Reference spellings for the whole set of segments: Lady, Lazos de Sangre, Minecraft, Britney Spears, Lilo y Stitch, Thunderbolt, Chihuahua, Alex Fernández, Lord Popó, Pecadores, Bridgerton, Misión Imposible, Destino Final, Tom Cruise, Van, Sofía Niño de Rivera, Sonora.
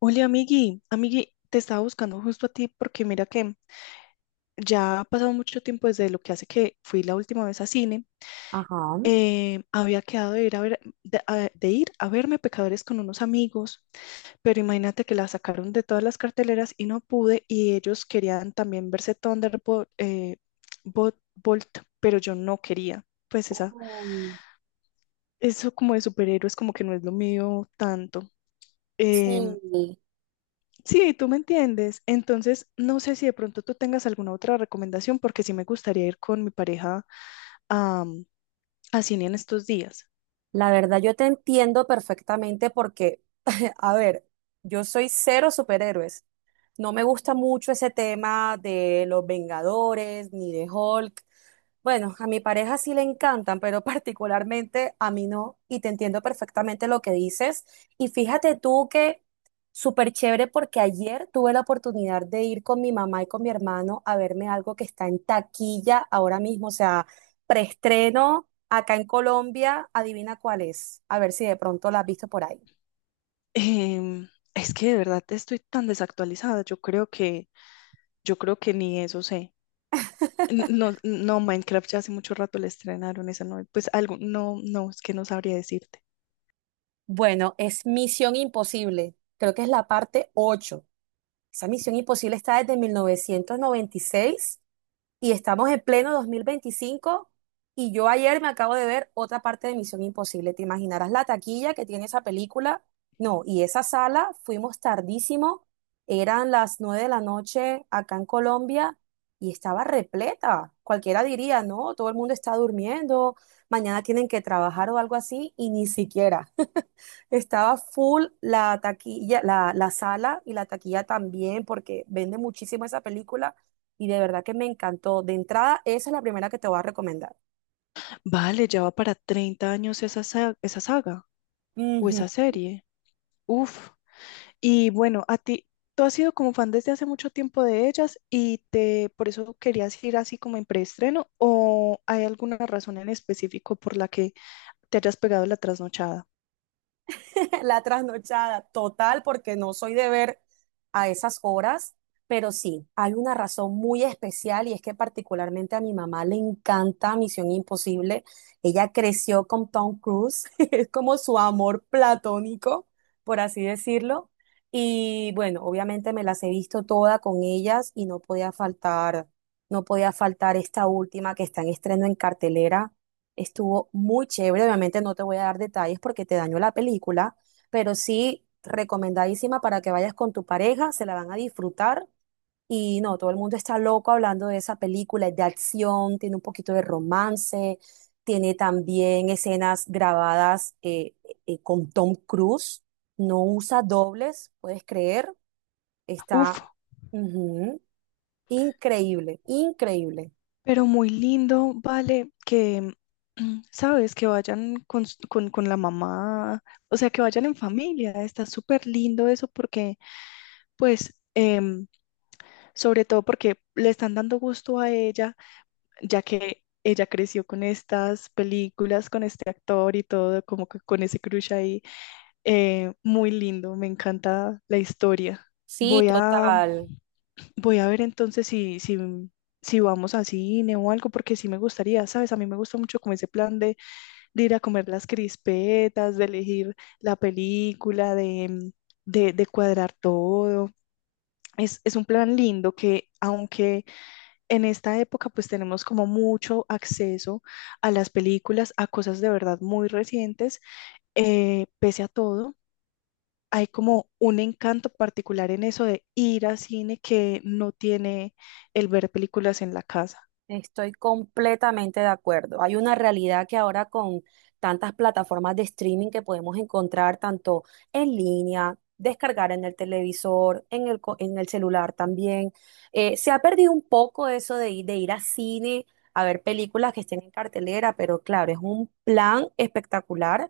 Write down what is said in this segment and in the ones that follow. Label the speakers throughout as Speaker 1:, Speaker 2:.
Speaker 1: Hola, amigui. Amigui, te estaba buscando justo a ti porque mira que ya ha pasado mucho tiempo desde lo que hace que fui la última vez a cine.
Speaker 2: Ajá.
Speaker 1: Había quedado de ir a ver, de ir a verme Pecadores con unos amigos, pero imagínate que la sacaron de todas las carteleras y no pude y ellos querían también verse Thunderbolt, Bolt, pero yo no quería. Pues
Speaker 2: Mm,
Speaker 1: eso como de superhéroes como que no es lo mío tanto.
Speaker 2: sí,
Speaker 1: em, Sí, tú me entiendes. Entonces, no sé si de pronto tú tengas alguna otra recomendación, porque sí me gustaría ir con mi pareja a, a cine en estos días.
Speaker 2: la verdad yo te entiendo perfectamente porque, a ver, yo soy cero superhéroes. No me gusta mucho ese tema de los Vengadores ni de Hulk. Bueno, a mi pareja sí le encantan, pero particularmente a mí no, y te entiendo perfectamente lo que dices. Y fíjate tú que súper chévere porque ayer tuve la oportunidad de ir con mi mamá y con mi hermano a verme algo que está en taquilla ahora mismo, o sea, preestreno acá en Colombia, adivina cuál es, a ver si de pronto la has visto por ahí.
Speaker 1: Em, es que de verdad estoy tan desactualizada. Yo creo que ni eso sé. No, no, Minecraft ya hace mucho rato le estrenaron esa no, pues algo, no, no, es que no sabría decirte.
Speaker 2: Bueno, es Misión Imposible. Creo que es la parte 8. Esa Misión Imposible está desde 1996 y seis y estamos en pleno 2025 y yo ayer me acabo de ver otra parte de Misión Imposible. ¿Te imaginarás la taquilla que tiene esa película? No, y esa sala fuimos tardísimo. Eran las 9 de la noche acá en Colombia y estaba repleta. Cualquiera diría, no, todo el mundo está durmiendo, mañana tienen que trabajar o algo así y ni siquiera. Estaba full la taquilla, la sala y la taquilla también, porque vende muchísimo esa película y de verdad que me encantó. De entrada, esa es la primera que te voy a recomendar.
Speaker 1: Vale, ya va para 30 años esa, esa saga o esa serie. Uf. Y bueno, a ti, tú has sido como fan desde hace mucho tiempo de ellas y te, por eso querías ir así como en preestreno, ¿o hay alguna razón en específico por la que te hayas pegado la trasnochada?
Speaker 2: La trasnochada total, porque no soy de ver a esas horas, pero sí, hay una razón muy especial y es que particularmente a mi mamá le encanta Misión Imposible. Ella creció con Tom Cruise, es como su amor platónico, por así decirlo. Y bueno, obviamente me las he visto todas con ellas y no podía faltar, no podía faltar esta última que está en estreno en cartelera. Estuvo muy chévere, obviamente no te voy a dar detalles porque te daño la película, pero sí recomendadísima para que vayas con tu pareja, se la van a disfrutar. Y no, todo el mundo está loco hablando de esa película, es de acción, tiene un poquito de romance, tiene también escenas grabadas con Tom Cruise, no usa dobles, puedes creer, está
Speaker 1: Uf,
Speaker 2: ujú, increíble, increíble.
Speaker 1: pero muy lindo, vale, sabes, que vayan con, con la mamá, o sea, que vayan en familia, está súper lindo eso porque, pues, em, sobre todo porque le están dando gusto a ella ya que ella creció con estas películas, con este actor y todo, como que con ese crush ahí. Muy lindo, me encanta la historia.
Speaker 2: Sí,
Speaker 1: Voy a,
Speaker 2: total.
Speaker 1: voy a ver entonces si vamos a cine o algo, porque sí me gustaría, ¿sabes? A mí me gusta mucho como ese plan de ir a comer las crispetas, de elegir la película, de cuadrar todo. Es un plan lindo que aunque en esta época pues tenemos como mucho acceso a las películas, a cosas de verdad muy recientes, pese a todo. Hay como un encanto particular en eso de ir al cine que no tiene el ver películas en la casa.
Speaker 2: Estoy completamente de acuerdo. Hay una realidad que ahora con tantas plataformas de streaming que podemos encontrar tanto en línea, descargar en el televisor, en el celular también, se ha perdido un poco eso de ir a cine a ver películas que estén en cartelera, pero claro, es un plan espectacular.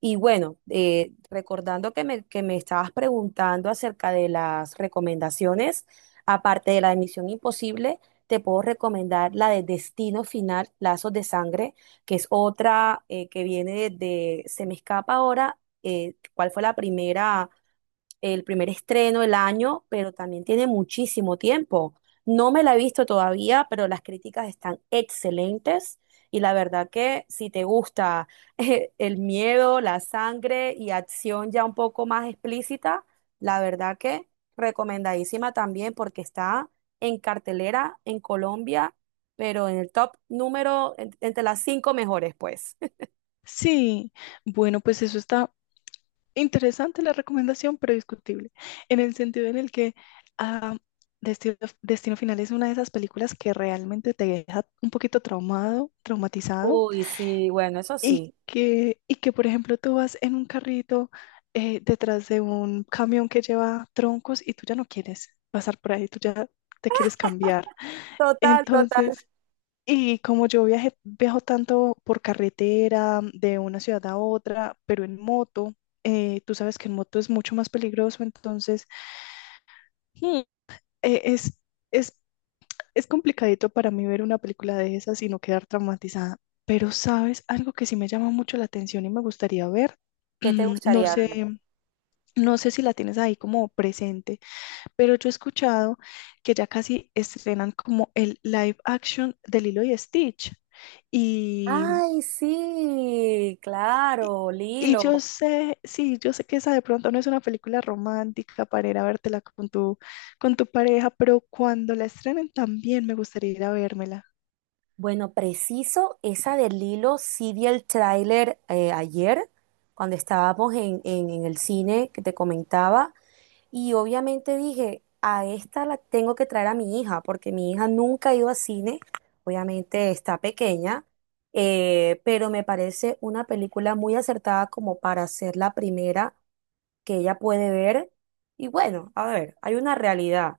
Speaker 2: Y bueno, recordando que me estabas preguntando acerca de las recomendaciones, aparte de la de Misión Imposible. Te puedo recomendar la de Destino Final, Lazos de Sangre, que es otra que se me escapa ahora, cuál fue la primera el primer estreno del año, pero también tiene muchísimo tiempo. No me la he visto todavía, pero las críticas están excelentes y la verdad que si te gusta el miedo, la sangre y acción ya un poco más explícita, la verdad que recomendadísima también porque está en cartelera en Colombia, pero en el top número entre las cinco mejores, pues.
Speaker 1: Sí, bueno, pues eso está interesante la recomendación, pero discutible, en el sentido en el que ah, Destino, Destino Final es una de esas películas que realmente te deja un poquito traumado, traumatizado.
Speaker 2: Uy, sí, bueno, eso sí.
Speaker 1: Y que, por ejemplo, tú vas en un carrito detrás de un camión que lleva troncos y tú ya no quieres pasar por ahí, tú ya te quieres cambiar.
Speaker 2: Total, total.
Speaker 1: Entonces, y como yo viajo tanto por carretera de una ciudad a otra, pero en moto, tú sabes que en moto es mucho más peligroso, entonces mm, eh, es, es es complicadito para mí ver una película de esas y no quedar traumatizada, pero sabes, algo que sí me llama mucho la atención y me gustaría ver,
Speaker 2: ¿Qué te
Speaker 1: no
Speaker 2: gustaría
Speaker 1: sé,
Speaker 2: ver?
Speaker 1: no sé si la tienes ahí como presente, pero yo he escuchado que ya casi estrenan como el live action de Lilo y Stitch y
Speaker 2: Ay, sí,
Speaker 1: y,
Speaker 2: claro,
Speaker 1: y yo
Speaker 2: Lilo.
Speaker 1: sé, sí, yo sé que esa de pronto no es una película romántica para ir a vértela con tu pareja, pero cuando la estrenen también me gustaría ir a vérmela.
Speaker 2: Bueno, preciso, esa de Lilo, sí vi el tráiler ayer, cuando estábamos en el cine que te comentaba, y obviamente dije, a esta la tengo que traer a mi hija, porque mi hija nunca ha ido a cine, obviamente está pequeña, pero me parece una película muy acertada como para ser la primera que ella puede ver. Y bueno, a ver, hay una realidad.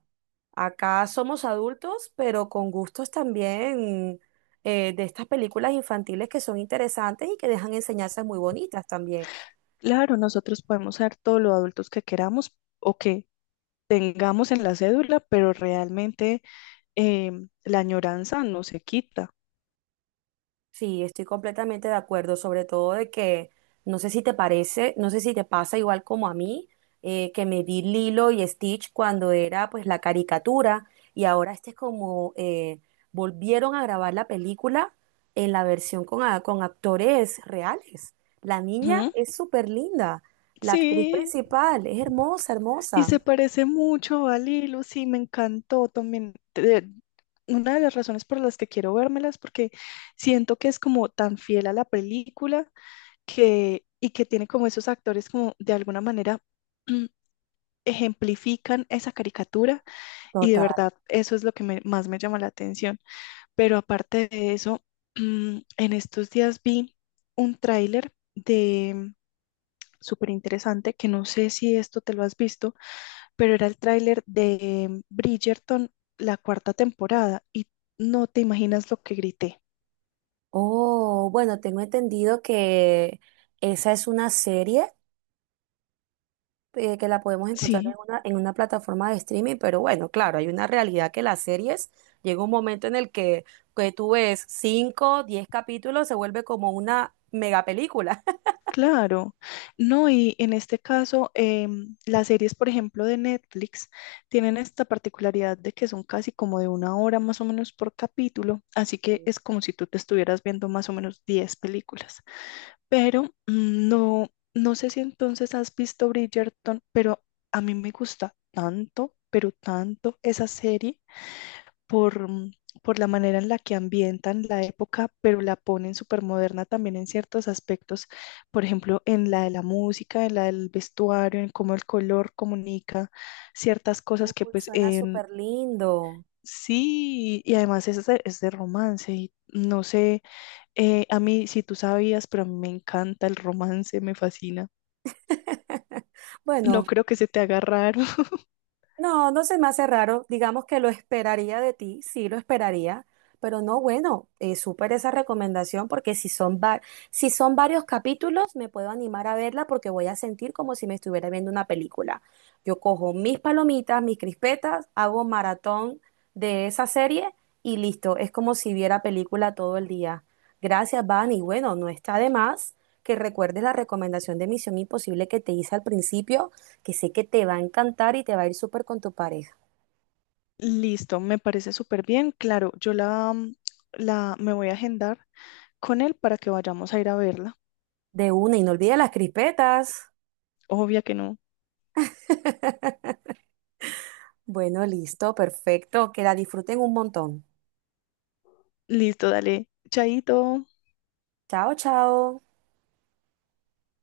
Speaker 2: Acá somos adultos, pero con gustos también de estas películas infantiles que son interesantes y que dejan enseñanzas muy bonitas también.
Speaker 1: Claro, nosotros podemos ser todos los adultos que queramos o que tengamos en la cédula, pero realmente la añoranza no se quita.
Speaker 2: Sí, estoy completamente de acuerdo, sobre todo de que no sé si te parece, no sé si te pasa igual como a mí, que me vi Lilo y Stitch cuando era pues la caricatura y ahora este es como volvieron a grabar la película en la versión con actores reales. La niña
Speaker 1: Ujú.
Speaker 2: es súper linda, la actriz
Speaker 1: Sí,
Speaker 2: principal es hermosa,
Speaker 1: y
Speaker 2: hermosa.
Speaker 1: se parece mucho a Lilo, sí, me encantó también. Una de las razones por las que quiero vérmelas, porque siento que es como tan fiel a la película que, y que tiene como esos actores como de alguna manera mm, ejemplifican esa caricatura y de
Speaker 2: Total.
Speaker 1: verdad eso es lo que más me llama la atención. Pero aparte de eso, en estos días vi un tráiler de súper interesante que no sé si esto te lo has visto, pero era el tráiler de Bridgerton, la cuarta temporada, y no te imaginas lo que grité.
Speaker 2: Oh, bueno, tengo entendido que esa es una serie, que la podemos encontrar en
Speaker 1: Sí,
Speaker 2: una, en una plataforma de streaming, pero bueno, claro, hay una realidad que las series llega un momento en el que tú ves 5, 10 capítulos, se vuelve como una mega película.
Speaker 1: claro. No, y en este caso, las series, por ejemplo, de Netflix, tienen esta particularidad de que son casi como de 1 hora más o menos por capítulo, así que es como si tú te estuvieras viendo más o menos 10 películas. Pero no sé si entonces has visto Bridgerton, pero a mí me gusta tanto, pero tanto esa serie por, mm, por la manera en la que ambientan la época, pero la ponen súper moderna también en ciertos aspectos, por ejemplo, en la de la música, en la del vestuario, en cómo el color comunica ciertas cosas que
Speaker 2: Uy,
Speaker 1: pues
Speaker 2: suena
Speaker 1: en...
Speaker 2: súper lindo.
Speaker 1: Sí, y además es de romance y no sé, a mí si tú sabías, pero a mí me encanta el romance, me fascina.
Speaker 2: Bueno.
Speaker 1: No creo que se te haga raro.
Speaker 2: No, no se me hace raro. Digamos que lo esperaría de ti, sí lo esperaría, pero no, bueno, súper esa recomendación porque si son varios capítulos me puedo animar a verla porque voy a sentir como si me estuviera viendo una película. Yo cojo mis palomitas, mis crispetas, hago maratón de esa serie y listo, es como si viera película todo el día. Gracias, Van, y bueno, no está de más que recuerdes la recomendación de Misión Imposible que te hice al principio que sé que te va a encantar y te va a ir súper con tu pareja.
Speaker 1: Listo, me parece súper bien. Claro, yo la, mm, la Me voy a agendar con él para que vayamos a ir a verla.
Speaker 2: De una, y no olvides las crispetas.
Speaker 1: Obvia que no.
Speaker 2: Bueno, listo, perfecto. Que la disfruten un montón.
Speaker 1: Listo, dale. Chaito.
Speaker 2: Chao, chao.